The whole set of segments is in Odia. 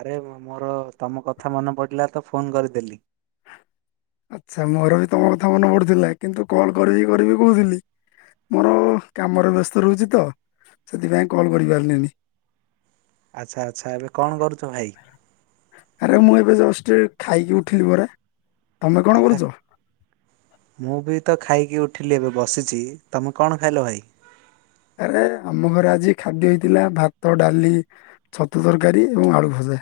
ଆରେ ମୋର ତମ କଥା ମନେ ପଡିଲା ତ ଫୋନ କରିଦେଲି। ଆଚ୍ଛା ମୋର ବି ତମ କଥା ମନେ ପଡୁଥିଲା କିନ୍ତୁ କଲ୍ କରିବି କରିବି କହୁଥିଲି ମୋର କାମରେ ବ୍ୟସ୍ତ ରହୁଛି ତ ସେଥିପାଇଁ କଲ୍ କରିପାରିଲିନି। ଆଚ୍ଛା ଆଚ୍ଛା ଏବେ କଣ କରୁଛୁ ଭାଇ। ଆରେ ମୁଁ ଏବେ ଜଷ୍ଟ ଖାଇକି ଉଠିଲି ପରା। ତମେ କଣ ଆଚ୍ଛା କରୁଛ ଥା ମୁଁ ବି ତ ଖାଇକି ଉଠିଲି ଏବେ ବସିଛି ତମେ କଣ ଖାଇଲ ଭାଇ ଆରେ ଆମ ଘରେ ଆଜି ଖାଦ୍ୟ ହେଇଥିଲା ଭାତ ଡାଲି ଛତୁ ତରକାରୀ ଏବଂ ଆଳୁ ଭଜା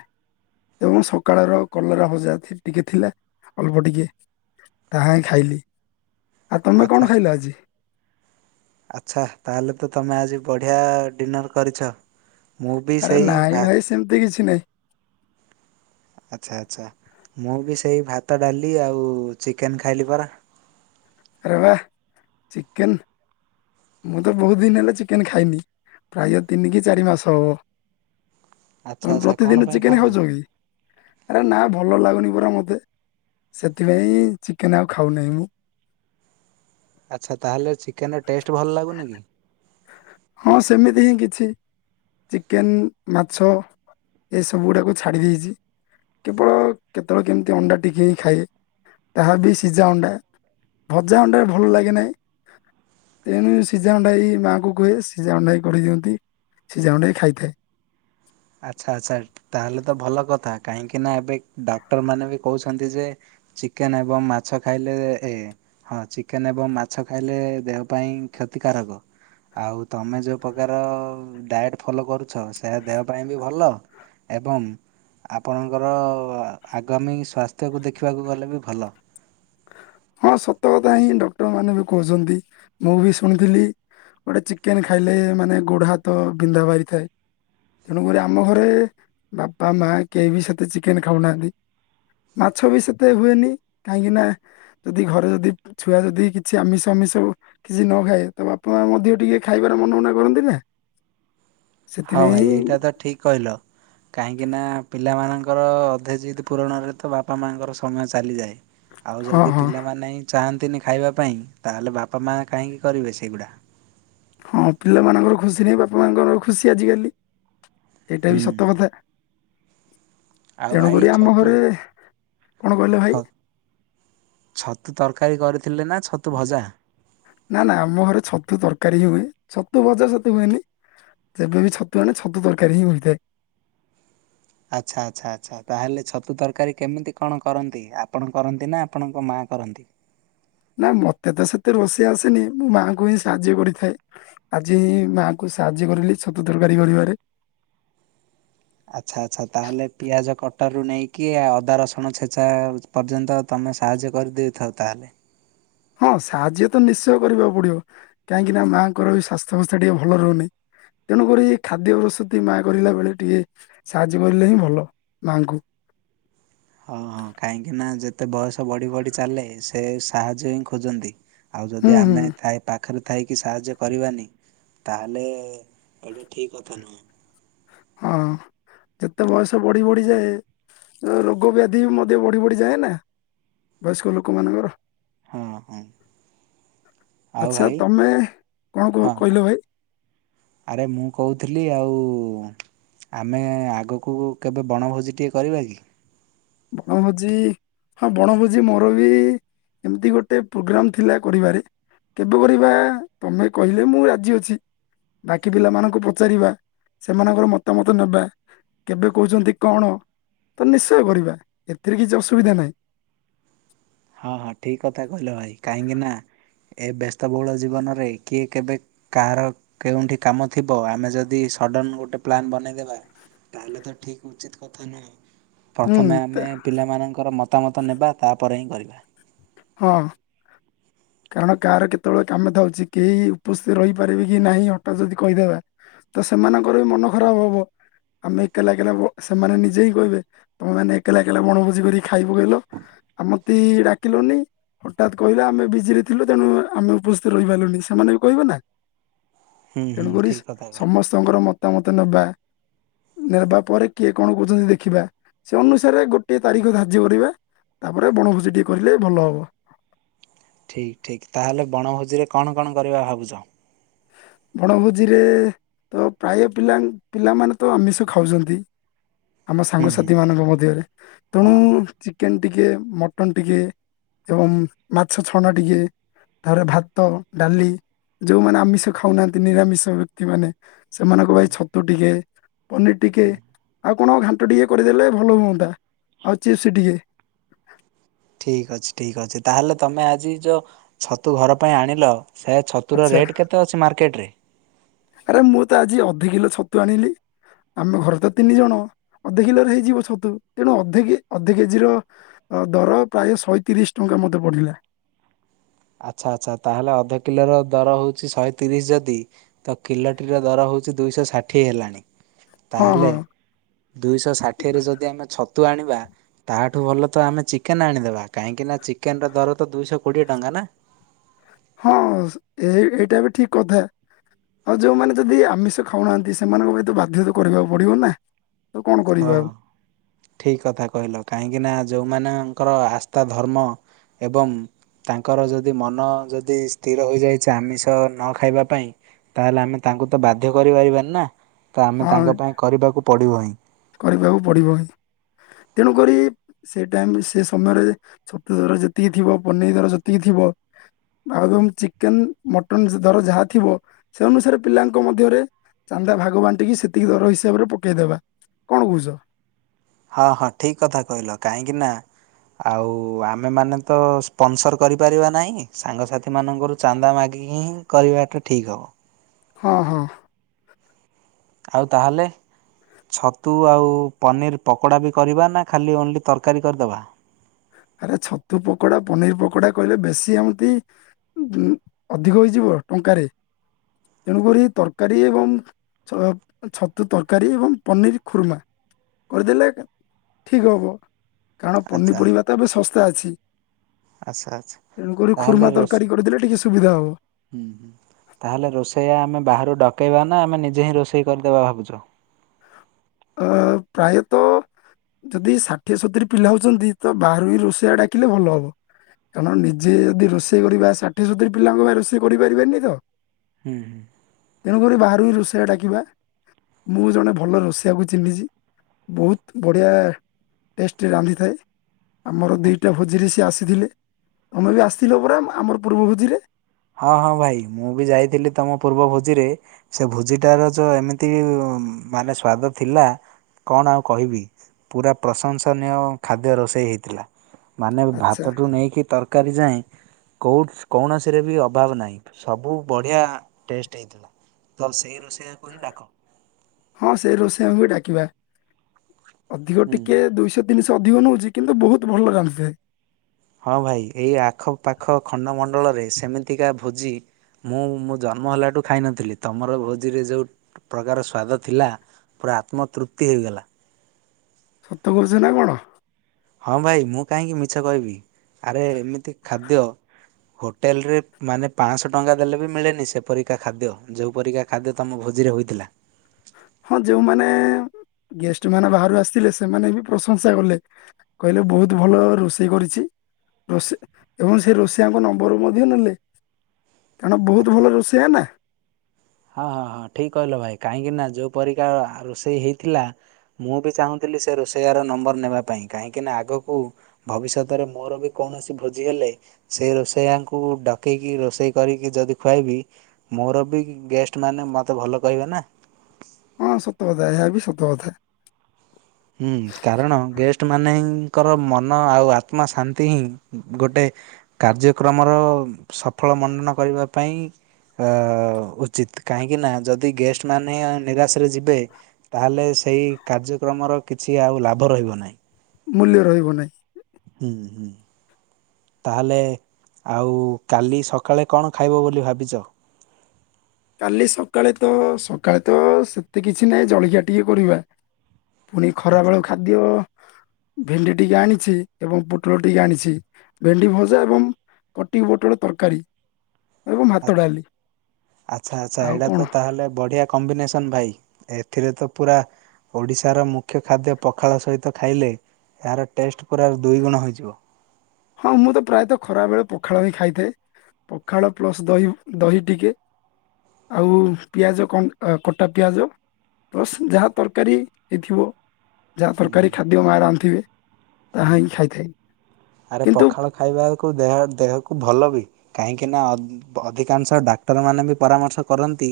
ଏବଂ ସକାଳର କଲରା ଭଜା ଟିକେ ଥିଲା ଅଳ୍ପ ଟିକେ ତାହା ହିଁ ଖାଇଲି। ଆଉ ତମେ ଆଚ୍ଛା କଣ ଖାଇଲ ଆଜି? ଆଚ୍ଛା ତାହେଲେ ତ ତମେ ଆଜି ବଢିଆ ଡିନର କରିଛ? ମୁଁ ବି ଆରେ ସେଇ ନାଇଁ ଭା ଭାଇ ସେମିତି କିଛି ନାଇଁ। ଆଚ୍ଛା ଆଚ୍ଛା ମୁଁ ବି ସେଇ ଭାତ ଡାଲି ଆଉ ଚିକେନ ଖାଇଲି ପରା। ଆରେ ବାଃ ଚିକେନ ମୁଁ ତ ବହୁତ ଦିନ ହେଲେ ଚିକେନ ଖାଇନି ପ୍ରାୟ ତିନି କି ଚାରି ମାସ ହବ। ଆଚ୍ଛା ତମେ ଆଚ୍ଛା କଣ ପ୍ରତିଦିନ ପାଇଁ ଚିକେନ ଖାଉନ? ଖାଉଛ କି? ଆରେ ନା ଭଲ ଲାଗୁନି ପରା ମତେ। ସେଥିପାଇଁ ଚିକେନ ଆଉ ଖାଉନାହିଁ ମୁଁ। ଆଚ୍ଛା ତାହେଲେ ଚିକେନ୍ ଟେଷ୍ଟ ଭଲ ଲାଗୁନି କି? ହଁ ସେମିତି ହିଁ କିଛି। ଚିକେନ, ମାଛ ଏସବୁଗୁଡ଼ାକୁ ଛାଡ଼ି ଦେଇଛି। କେବଳ କେତେବେଳେ କେମିତି ଅଣ୍ଡା ଟିକି ହିଁ ଖାଏ। ତାହା ବି ସିଝା ଅଣ୍ଡା, ଭଜା ଅଣ୍ଡା ଭଲ ଲାଗେନାହିଁ। ତେଣୁ ସିଝା ଅଣ୍ଡା ଏଇ ମାଆଙ୍କୁ ଙ୍କୁ କୁହେ ସିଝା ଅଣ୍ଡାଇ କରି ଦିଅନ୍ତି। ସିଝା ଅଣ୍ଡାଇ ଖାଇଥାଏ। ଆଚ୍ଛା ଆଚ୍ଛା ତାହେଲେ ତ ଭଲ କଥା କାହିଁକିନା ଏବେ ଡାକ୍ଟରମାନେ ବି କହୁଛନ୍ତି ଯେ ଚିକେନ ଏବଂ ମାଛ ଖାଇଲେ ଏ ହଁ ଚିକେନ ଏବଂ ମାଛ ଖାଇଲେ ଦେହ ପାଇଁ କ୍ଷତିକାରକ। ଆଉ ତମେ ଯୋଉ ପ୍ରକାର ଡାଏଟ୍ ଫଲୋ କରୁଛ ସେରା ଦେହ ହ ପାଇଁ ବି ଭଲ ଏବଂ ଆପଣଙ୍କର ଆଗାମୀ ସ୍ୱାସ୍ଥ୍ୟକୁ ଦେଖିବାକୁ ଗଲେ ବି ଭଲ। ହଁ ସତ କଥା ହିଁ ଡକ୍ଟର ମାନେ ବି କହୁଛନ୍ତି। ମୁଁ ବି ଶୁଣିଥିଲି ଗୋଟେ ଚିକେନ ଖାଇଲେ ମାନେ ଗୋଡ ହାତ ବିନ୍ଧା ବାହାରିଥାଏ। ତେଣୁକରି ଆମ ଘରେ ବାପା ମା କେହି ବି ସେତେ ଚିକେନ ଖାଉନାହାନ୍ତି। ମାଛ ବି ସେତେ ହୁଏନି କାହିଁକି ନା ଯଦି ଘରେ ଯଦି ଛୁଆ ଯଦି କିଛି ଆମିଷ ହାମିଷ କିଛି ନ ଖାଇବେ ତ ବାପା ମା ମଧ୍ୟ ଟିକେ ଖାଇବାରେ ମନ ଉଣା କରନ୍ତି ନା? ହଁ ସେଥିପାଇଁ ଭାଇ ଏଇଟା ତ ଠିକ କହିଲ। କାହିଁକି ନା ପିଲାମାନଙ୍କ ମୋର ଅଧା ଜିଦ ପୂରଣରେ ତ ବାପା ମାଆଙ୍କର ସମୟ ଚାଲିଯାଏ। ଆଉ ହଁ ଯଦି ହଁ ପିଲାମାନେ ହିଁ ଚାହା ନ୍ତିନି ଖାଇବା ପାଇଁ ତାହେଲେ ବାପା ମା କାହିଁକି କରିବେ ସେଇଗୁଡା? ହଁ ପିଲାମାନଙ୍କର ଖୁସିରେ ହିଁ ବାପା ମାଙ୍କର ଖୁସି ଆଜିକାଲି। ଏଇଟା ବି ହୁଁ ସତ କଥା। ଆଉ ଭାଇ ତେଣୁକରି ଆମ ଛତୁ ଘରେ କଣ କହିଲେ ଛ ଭାଇ? ଛତୁ ତରକାରୀ କରି ଥିଲେ ନା ଛତୁ ଭଜା? ନା ନା ଆମ ଘରେ ଛତୁ ତରକାରୀ ହିଁ ହୁଏ। ଛତୁ ଭଜା ସେତେ ହୁଏନି। ଯେବେବି ଛତୁ ଆଣେ ଛତୁ ତରକାରୀ ହିଁ ହୋଇଥାଏ। ଆଚ୍ଛା ଆଚ୍ଛା ଆଚ୍ଛା। ତାହେଲେ ଛତୁ ତରକାରୀ କେମିତି କଣ କରନ୍ତି? ଆପଣ କରନ୍ତି ନା ଆପଣଙ୍କ ମାଆ କରନ୍ତି? ନାଇଁ ମତେ ତ ସେତେ ରୋଷେଇ ଆସେନି ମୁଁ ମାଙ୍କୁ ହିଁ ସାହାଯ୍ୟ କରିଥାଏ। ଆଜି ମାଙ୍କୁ ସାହାଯ୍ୟ କରିଲି ଛତୁ ତରକାରୀ କରିବାରେ। ଆଚ୍ଛା ଆଚ୍ଛା ତାହେଲେ ପିଆଜ କଟାରୁ ନେଇକି ଅଦା, ରସୁଣ ଛେଚା ପର୍ଯ୍ୟନ୍ତ ତମେ ସାହାଯ୍ୟ କରିଦେଇଥାଅ ତାହେଲେ? ହଁ ସାହାଯ୍ୟ ତ ନିଶ୍ଚୟ କରିବାକୁ ପଡିବ। କାହିଁକି ନା ମାଆଙ୍କର ବି ସ୍ୱାସ୍ଥ୍ୟବସ୍ଥା ଟିକେ ଭଲ ରହୁନି। ତେଣୁକରି ଖାଦ୍ୟ ପ୍ରସୁତି ମାଆ କରିଲା ବେଳେ ଟିକେ ସାହାଯ୍ୟ କରିଲେ ହିଁ ଭଲ ମାଆଙ୍କୁ। ହଁ ହଁ। କାହିଁକି ନା ଯେତେ ବୟସ ବଢି ବଢି ଚାଲେ ସେ ସାହାଯ୍ୟ ହିଁ ଖୋଜନ୍ତି। ଆଉ ହୁଁ ଯଦି ହୁଁ ଆମେ ଥାାଇ ପାଖରେ ଥାଇକି ସାହାଯ୍ୟ କରିବାନି ତାହେଲେ ଏଇଟା ଠିକ କଥା ନୁହଁ। ହଁ ଯେତେ ବୟସ ବଢି ବଢିଯାଏ ରୋଗ ବ୍ୟାଧି ମଧ୍ୟ ବଢି ବଢିଯାଏ ନା ବୟସ୍କ ଲୋକମାନଙ୍କର? ହଁ ହଁ। ଆଉ ଆଚ୍ଛା ଭାଇ ତମେ କଣ କ ହଁ କହିଲ ଭାଇ ଆରେ ମୁଁ କହୁଥିଲି ଆଉ ଆମେ ଆଗକୁ କେବେ ବଣଭୋଜି ଟିକେ କରିବା କି? ବଣଭୋଜି ହଁ ବଣଭୋଜି ମୋର ବି ଏମିତି ଗୋଟେ ପ୍ରୋଗ୍ରାମ ଥିଲା କରିବାରେ। କେବେ କରିବା ତମେ କହିଲେ ମୁଁ ରାଜି ଅଛି। ବାକି ପିଲାମାନଙ୍କୁ ପଚାରିବା, ସେମାନଙ୍କର ମତାମତ ନେବା। କେବେ କହୁଛନ୍ତି କଣ ତ ନିଶ୍ଚୟ କରିବା। ଏଥିରେ କିଛି ଅସୁବିଧା ନାହିଁ। ହଁ ହଁ ଠିକ କଥା କହିଲ ଭାଇ। କାହିଁକି ନା ଏ ବ୍ୟସ୍ତବହୁଳ ଜୀବନରେ କିଏ କେବେ କାହାର କେଉଁଠି କାମ ଥିବ ଆମେ ଯଦି ସଡ଼ନ ଗୋଟେ ପ୍ଲାନ୍ ବନେଇଦବା ତାହେଲେ ତ ଠିକ ଉଚିତ କଥା ନୁହେଁ। ହୁଁ ପ୍ରଥମେ ଆମେ ତେ- ପିଲାମାନଙ୍କର ମତାମତ ନେବା ତା ପରେହିଁ କରିବା। ହଁ କାରଣ କାହାର କେତେବେଳେ କାମ ଥାଉଛି। କେହି ଉପସ୍ଥିତି ରହିପାରିବେ କି ନାହିଁ ହଠାତ୍ ଯଦି କହିଦେବା ତ ସେମାନଙ୍କର ବି ମନ ଖରାପ ହବ। ଆମେ ଏକେଲା ଏକେଲା ଭୋ-ସେମାନେ ନିଜେ ହିଁ କହିବେ ତମେମାନେ ଏକେଲା ଏକେଲା ବଣଭୋଜି କରି ଖାଇ ପକେଇଲ ଆମତି ଡାକିଲନି। ହଠାତ୍ କହିଲେ ଆମେ ବିଜିରେ ଥିଲୁ ତେଣୁ ଆମେ ଉପସ୍ଥିତ ରହିପାରିଲୁନି। ସେମାନେ ବି କହିବେ ନା? ହୁଁ ହୁଁ ତେଣୁକରି ଠିକ କଥା କହିଲ ସମସ୍ତଙ୍କର ମ ତା ମତ ନବା। ନେବା ପରେ କିଏ କଣ କହୁଛନ୍ତି ଦେଖିବା। ସେ ଅନୁସାରେ ଗୋଟିଏ ତାରିଖ ଧାର୍ଯ୍ୟ କରିବା ତାପରେ ବଣଭୋଜି ଟିଏ କରିଲେ ଭଲ ହବ। ଠିକ୍ ଠିକ୍ ତାହେଲେ ବଣଭୋଜିରେ କଣ କଣ କରିବା ଭାବୁଛ? ବଣଭୋଜିରେ ତ ପ୍ରାୟ ପିଲା ପିଲାମାନେ ତ ଆମିଷ ଖାଉଛନ୍ତି। ଆମ ହୁଁ ହୁଁ ସାଙ୍ଗସାଥି ମାନଙ୍କ ମଧ୍ୟରେ ହଁ ତେଣୁ ହଁ। ଚିକେନ ଟିକେ ମଟନ ଟିକେ ଏବଂ ମାଛ ଛଣା ଟିକେ ତାପରେ ଭାତ ଡାଲି ଯୋଉମାନେ ଆମିଷ ଖାଉନାହାନ୍ତି ନିରାମିଷ ବ୍ୟକ୍ତିମାନେ ସେମାନଙ୍କ ଭାଇ ଛତୁ ଟିକେ। ପନିର ଟିକେ ଆଉ। କଣ ଘାଣ୍ଟ ଟିକେ କରିଦେଲେ ଭଲ ହୁଅନ୍ତା ଆଉ ଚିପ୍ସ ଟିକେ। ଠିକ ଅଛି ଠିକ ଅଛି ତାହେଲେ ତମେ ଆଜି ଯୋଉ ଛତୁ ଘର ପାଇଁ ଆଣିଲ? ସେ ଛତୁର ଆଚ୍ଛା ରେଟ୍ କେତେ ଅଛି ମାର୍କେଟ ରେ? ଆରେ ମୁଁ ତ ଆଜି ଅଧ କିଲୋ ଛତୁ ଆଣିଲି ଆମ ଘରେ ତ ତିନି ଜଣ ଅଧ କିଲୋରେ ହେଇଯିବ ଛତୁ ତେଣୁ ଅଧ ଅଧ କେଜି ର ଦର ପ୍ରାୟ ଶହେ ତିରିଶ ଟଙ୍କା ମତେ ପଡିଲା। ଆଚ୍ଛା ଆଚ୍ଛା ତାହେଲେ ଅଧ କିଲୋର ଦର ହଉଛି ଶହେ ତିରିଶ ଯଦି ତ କିଲୋଟିର ଦର ହଉଛି ଦୁଇଶହ ଷାଠିଏ ହେଲାଣି? ହଁ ତାହେଲେ ହଁ ଦୁଇଶହ ଷାଠିଏରେ ଯଦି ଆମେ ଛତୁ ତୁ ଆଣିବା ତାଠୁ ଭଲ ତ ଆମେ ଚିକେନ ଆଣିଦେବା କାହିଁକି ନା ଚିକେନ ର ଦର ତ ଦୁଇଶହ କୋଡିଏ ଟଙ୍କା ନା? ହଁ ଏ ଏଇଟା ବି ଠିକ କଥା ଆଉ ଯୋଉମାନେ ଯଦି ଆମିଷ ଖାଉନାହାନ୍ତି ସେମାନଙ୍କ ପାଇଁ ତ ବାଧ୍ୟତା କରିବାକୁ ପଡିବ ନା। ତ କଣ ହଁ କରିବା ଆଉ ଠିକ କଥା କହିଲ କାହିଁକି ନା। ଯେଉଁମାନଙ୍କର ଆସ୍ଥା ଧର୍ମ ଏବଂ ତାଙ୍କର ଯଦି ମନ ଯଦି ସ୍ଥିର ହୋଇଯାଇଛି ଆମିଷ ନ ଖାଇବା ପାଇଁ ତାହେଲେ ଆମେ ତାଙ୍କୁ ତ ବାଧ୍ୟ କରିପାରିବାନି ନା। ତ ଆମେ ହଁ ତାଙ୍କ ପାଇଁ କରିବାକୁ ପଡିବ ହିଁ। କରିବାକୁ ପଡ଼ିବ ହି ତେଣୁକରି ସେ ଟାଇମ ସେ ସମୟରେ ଛୋତୁ ଦର ଯେତିକି ଥିବ ପନିର ଦର ଯେତିକି ଥିବ ଆଉ ଏବଂ ଚିକେନ ମଟନ ଦର ଯାହା ଥିବ ସେ ଅନୁସାରେ ପିଲାଙ୍କ ମଧ୍ୟରେ ଚାନ୍ଦା ଭାଗ ବାନ୍ଟିକି ସେତିକି ଦର ହିସାବରେ ପକେଇଦବା କଣ ବୁଝ ହଁ ହଁ ଠିକ କଥା କହିଲ କାହିଁକି ନା ଆଉ ଆମେମାନୋନ ତ ସ୍ପନସର କରିପାରିବା ନାହିଁ ସାଙ୍ଗସାଥି ମାନଙ୍କରୁ ଚାନ୍ଦା ମାଗିକି ହିଁ କରିବାଟା ଠିକ ହବ। ହଁ ହଁ। ଆଉ ତାହେଲେ ଛତୁ ଆଉ ପନିର୍ ପକୋଡ଼ା ବି କରିବା ନା ଖାଲି ଓନ୍ଲି ତରକାରୀ କରିଦେବା ଆରେ ଛତୁ ପକୋଡା ପନିର ପକୋଡା କହିଲେ ବେଶୀ ଏମିତି ଅଧିକ ହେଇଯିବ ଟଙ୍କାରେ ତେଣୁକରି ତରକାରୀ ଏବଂ ଛତୁ ତରକାରୀ ଏବଂ ପନିର ଖୁର୍ମା କରିଦେଲେ ଠିକ ହବ। କାରଣ ପନିପରିବା ତବେ ଶସ୍ତା ଅଛି। ଆଛା ଆଛା ତେଣୁକରି ତାହଲେ ଖୁର୍ମା ରସ ତରକାରୀ କରିଦେଲେ ଟିକେ ସୁବିଧା ହବ ହୁଁ ହ ତାହେଲେ ରୋଷେଇଆ ଆମେ ବାହାରୁ ଡକେଇବା ନା ଆମେ ନିଜେ ହିଁ ରୋଷେଇ କରିଦବା ଭାବୁଛ ଅ ପ୍ରାୟତଃ ଯଦି ଷାଠିଏ ସତୁୁରୀ ପିଲା ହଉଛନ୍ତି ତ ବାହରୁ ହି ରୋଷେୟା ଡାକିଲେ ଭଲ ହବ କାରଣ ନିଜେ ଯଦି ରୋଷେଇ କରିବା ଷାଠିଏ ସତୁରି ପିଲାଙ୍କ ବା ରୋଷେଇ କରିପାରିବନି ତ ହୁଁ ହୁଁ। ଆ ରୋଷେଇଆ ଡାକିବା ମୁଁ ଜଣେ ଭଲ ରୋଷେଇ କୁ ଚିିନିଛି ବହୁତ ବଢ଼ିଆ ଟେଷ୍ଟ ରାନ୍ଧିଥାଏ। ଆମର ଦିଇଟା ଭୋଜିରେ ସିଏ ଆସିଥିଲେ ତମେ ବି ଆସିଥିଲ ପୁରା ଆମର ପୂର୍ବ ଭୋଜିରେ ହଁ ହଁ ଭାଇ ମୁଁ ବି ଯାଇଥିଲି ତମ ପୂର୍ବ ଭୋଜିରେ ସେ ଭୋଜିଟାର ଯଉ ଏମିତି ମାନେ ସ୍ଵାଦ ଥିଲା କଣ ଆଉ କହିବି ପୁରା ପ୍ରଶଂସନୀୟ ଖାଦ୍ୟ ରୋଷେଇ ହେଇଥିଲା। ମାନେ ଆଚ୍ଛା ଭାତଠୁ ନେଇକି ତରକାରୀ ଯାଏଁ। କୋଉ କଣ ଆସି ରେ ବି ଅଭାବ ନାହି ସବୁ ବଢ଼ିଆ ଟେଷ୍ଟ ହେଇଥିଲା। ରୋଷେଇଆକୁ ହିଁ ଡାକ। ହଁ ସେଇ ରୋଷେଇଆ ଆମ ବି ଡାକିବା ଅଧିକ ହୁଁ। ଟିକେ ଦୁଇଶ ଜିନିଷ ଅଧିକ ନେଉଛି କିନ୍ତୁ ବହୁତ ଭଲ ଜାଣିଥାଏ। ହଁ ଭାଇ ଏଇ ଆଖପାଖ ଖଣ୍ଡମଣ୍ଡଳରେ ସେମିତିକା ଭୋଜି ମୁଁ ମୋ ଜନ୍ମ ହେଲାଠୁ ଖାଇନଥିଲି ତମର ଭୋଜିରେ ଯେଉଁ ପ୍ରକାର ସ୍ୱାଦ ଥିଲା ପୁରା ଆତ୍ମତୃପ୍ତି ହୋଇଗଲା। ସତ କହୁଛ ନା କଣ? ହଁ ଭାଇ ମୁଁ କାହିଁକି ମିଛ କହିବି ଆରେ ଏମିତି ଖାଦ୍ୟ ହୋଟେଲରେ ମାନେ ପାଞ୍ଚଶହ ଟଙ୍କା ଦେଲେ ବି ମିଳେନି ସେପରିକା ଖାଦ୍ୟ ଯେଉଁପରିକା ଖାଦ୍ୟ ତମ ଭୋଜିରେ ହୋଇଥିଲା। ହଁ ଯୋଉମାନେ ଗେଷ୍ଟ ମାନ ବାହାରୁ ଆସିଥିଲେ ସେମାନେ ବି ପ୍ରଶଂସା କଲେ କହିଲେ ବହୁତ ଭଲ ରୋଷେଇ କରିଛି ରୋଷେଇ ଏବଂ ସେ ରୋଷେଇଆଙ୍କ ନମ୍ବର ମଧ୍ୟ ନେଲେ କାରଣ ବହୁତ ଆଚ୍ଛା ଭଲ ରୋଷେଇଆ ନା ହଁ ହଁ ହଁ ଠିକ କହିଲ ଭାଇ କାହିଁକିନା ଯେଉଁ ପରିକା ରୋଷେଇ ହେଇଥିଲା ମୁଁ ବି ଚାହୁଁଥିଲି ସେ ରୋଷେଇଆାର ନମ୍ବର ନେବା ପାଇଁ କାହିଁକିନା ଆଗକୁ ଭବିଷ୍ୟତରେ ମୋର ବି କୌଣସି ଭୋଜି ହେଲେ ସେ ରୋଷେଇଆଙ୍କୁ ଡକେଇକି ରୋଷେଇ କରିକି ଯଦି ଖୁଆଇବି ମୋର ବି ଗେଷ୍ଟମାନୋନେ ମୋତେ ଭଲ କହିବେ ନା ହଁ ସତ କଥାଏ ଏହା ବି ସତ କଥାଏ। ହୁଁ କାରଣ ଗେଷ୍ଟ ମାନେ ତାଙ୍କର ମନ ଆଉ ଆତ୍ମା ଶାନ୍ତି ହିଁ ଗୋଟେ କାର୍ଯ୍ୟକ୍ରମର ସଫଳ ମଣ୍ଡନ କରିବା ପାଇଁ ଉଚିତ୍ କାହିଁକିନା ଯଦି ଗେଷ୍ଟମାନୋନେ ନିରାଶରେ ଯିବେ ତାହେଲେ ସେଇ କାର୍ଯ୍ୟକ୍ରମର କିଛି ଆଉ ଲାଭ ରହିବ ନାହିଁ। ମୂଲ୍ୟ ରହିବ ନାହିଁ। ହୁ ହୁ ତାହେଲେ ଆଉ କାଲି ସକାଳେ କ ଣ ଖାଇବ ବୋଲି ଭାବିଛ କାଲି ସକାଳେ ତ ସକାଳେ ତ ସେତେ କିଛି ନାହିଁ ଜଳଖିଆ ଟିକେ କରିବା ପୁଣି ଖରା ଆଚ୍ଛା ବେଳକୁ ଖାଦ୍ୟ ଭେଣ୍ଡି ଟିକେ ଆଣିଛି ଏବଂ ପୋଟଳ ଟିକେ ଆଣିଛି ଭେଣ୍ଡି ଭଜା ଏବଂ କଟି ପୋଟଳ ତରକାରୀ ଏବଂ ଆଚ୍ଛା। ଭାତ ଡାଲି ଆଚ୍ଛା ଆଚ୍ଛା ଆଉ ଏଇଟା କଣ ତ ତାହେଲେ ବଢ଼ିଆ କମ୍ବିନେସନ୍ ଭାଇ। ଏଥିରେ ତ ପୁରା ଓଡିଶାର ମୁଖ୍ୟ ଖାଦ୍ୟ ପଖାଳ ସହିତ ଖାଇଲେ ଏହାର ଟେଷ୍ଟ ପୁରା ଦୁଇଗୁଣ ହେଇଯିବ। ହଁ ମୁଁ ତ ପ୍ରାୟତଃ ଖରାବେେଳେ ପଖାଳ ହିଁ ଖାଇଥାଏ ପଖାଳ ପ୍ଲସ ଦହି ଦହି ଟିକେ ଆଉ ପିଆଜ କଣ କଟା ପିଆଜ ପ୍ଲସ୍ ଯାହା ତରକାରୀ ହେଇଥିବ। ଯାହା ତରକାରୀ ଖାଦ୍ୟ ମା ରାନ୍ଧି ଥିବେ। ତାହା ହିଁ ଖାଇଥାଏ। ଆରେ କିନ୍ତୁ ପଖାଳ ଖାଇବାକୁ ଦେହ ଦେହକୁ ଭଲ କାହିଁକି ନା ଅଧିକାଂଶ ଡାକ୍ତର ମାନଙ୍କ ପରାମର୍ଶ କରନ୍ତି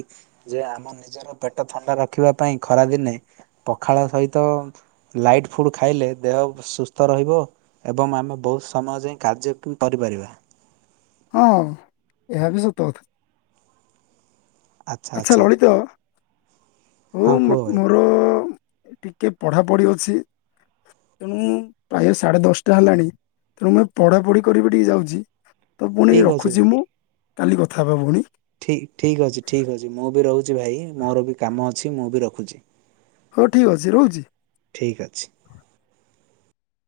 ଯେ ଆମ ନିଜର ପେଟ ଥଣ୍ଡା ରଖିବା ପାଇଁ ଖରା ଦିନେ ପଖାଳ ସହିତ ଲାଇଟ୍ ଫୁଡ୍ ଖାଇଲେ ଦେହ ସୁ ତ ରହିବ ଏବଂ ଆମେ ବହୁତ ସମୟ ଯାଇ କାର୍ଯ୍ୟ କରିପାରିବା। ହଁ ଏହା ବି ସତ କଥା। ଆଚ୍ଛା ଆଚ୍ଛା ହଉ ହଁ କୁହ ଭାଇ ମୋର ଟିକେ ପଢାପଢି ଅଛି ତେଣୁ ପ୍ରାୟେ ସାଢେ ଦଶଟା ହେଲାଣି ତେଣୁ ମୁଁ ପଢାପଢି କରିବି ଟିକେ ଯାଉଛି। ତ ପୁଣି ଠିକ୍ ରଖୁଛି ମୁଁ। କାଲି କଥା ହେବ ପୁଣି। ଠିକ ଠିକ ଅଛି ଠିକ ଅଛି। ମୁଁ ବି ରହୁ ଭାଇ ମୋର ବି କାମ ଅ ଅଛି ମୁଁ ବି ରଖୁଛି। ହଉ ଠିକ୍ ଅଛି ରହୁଛି। ଠିକ ଅଛି।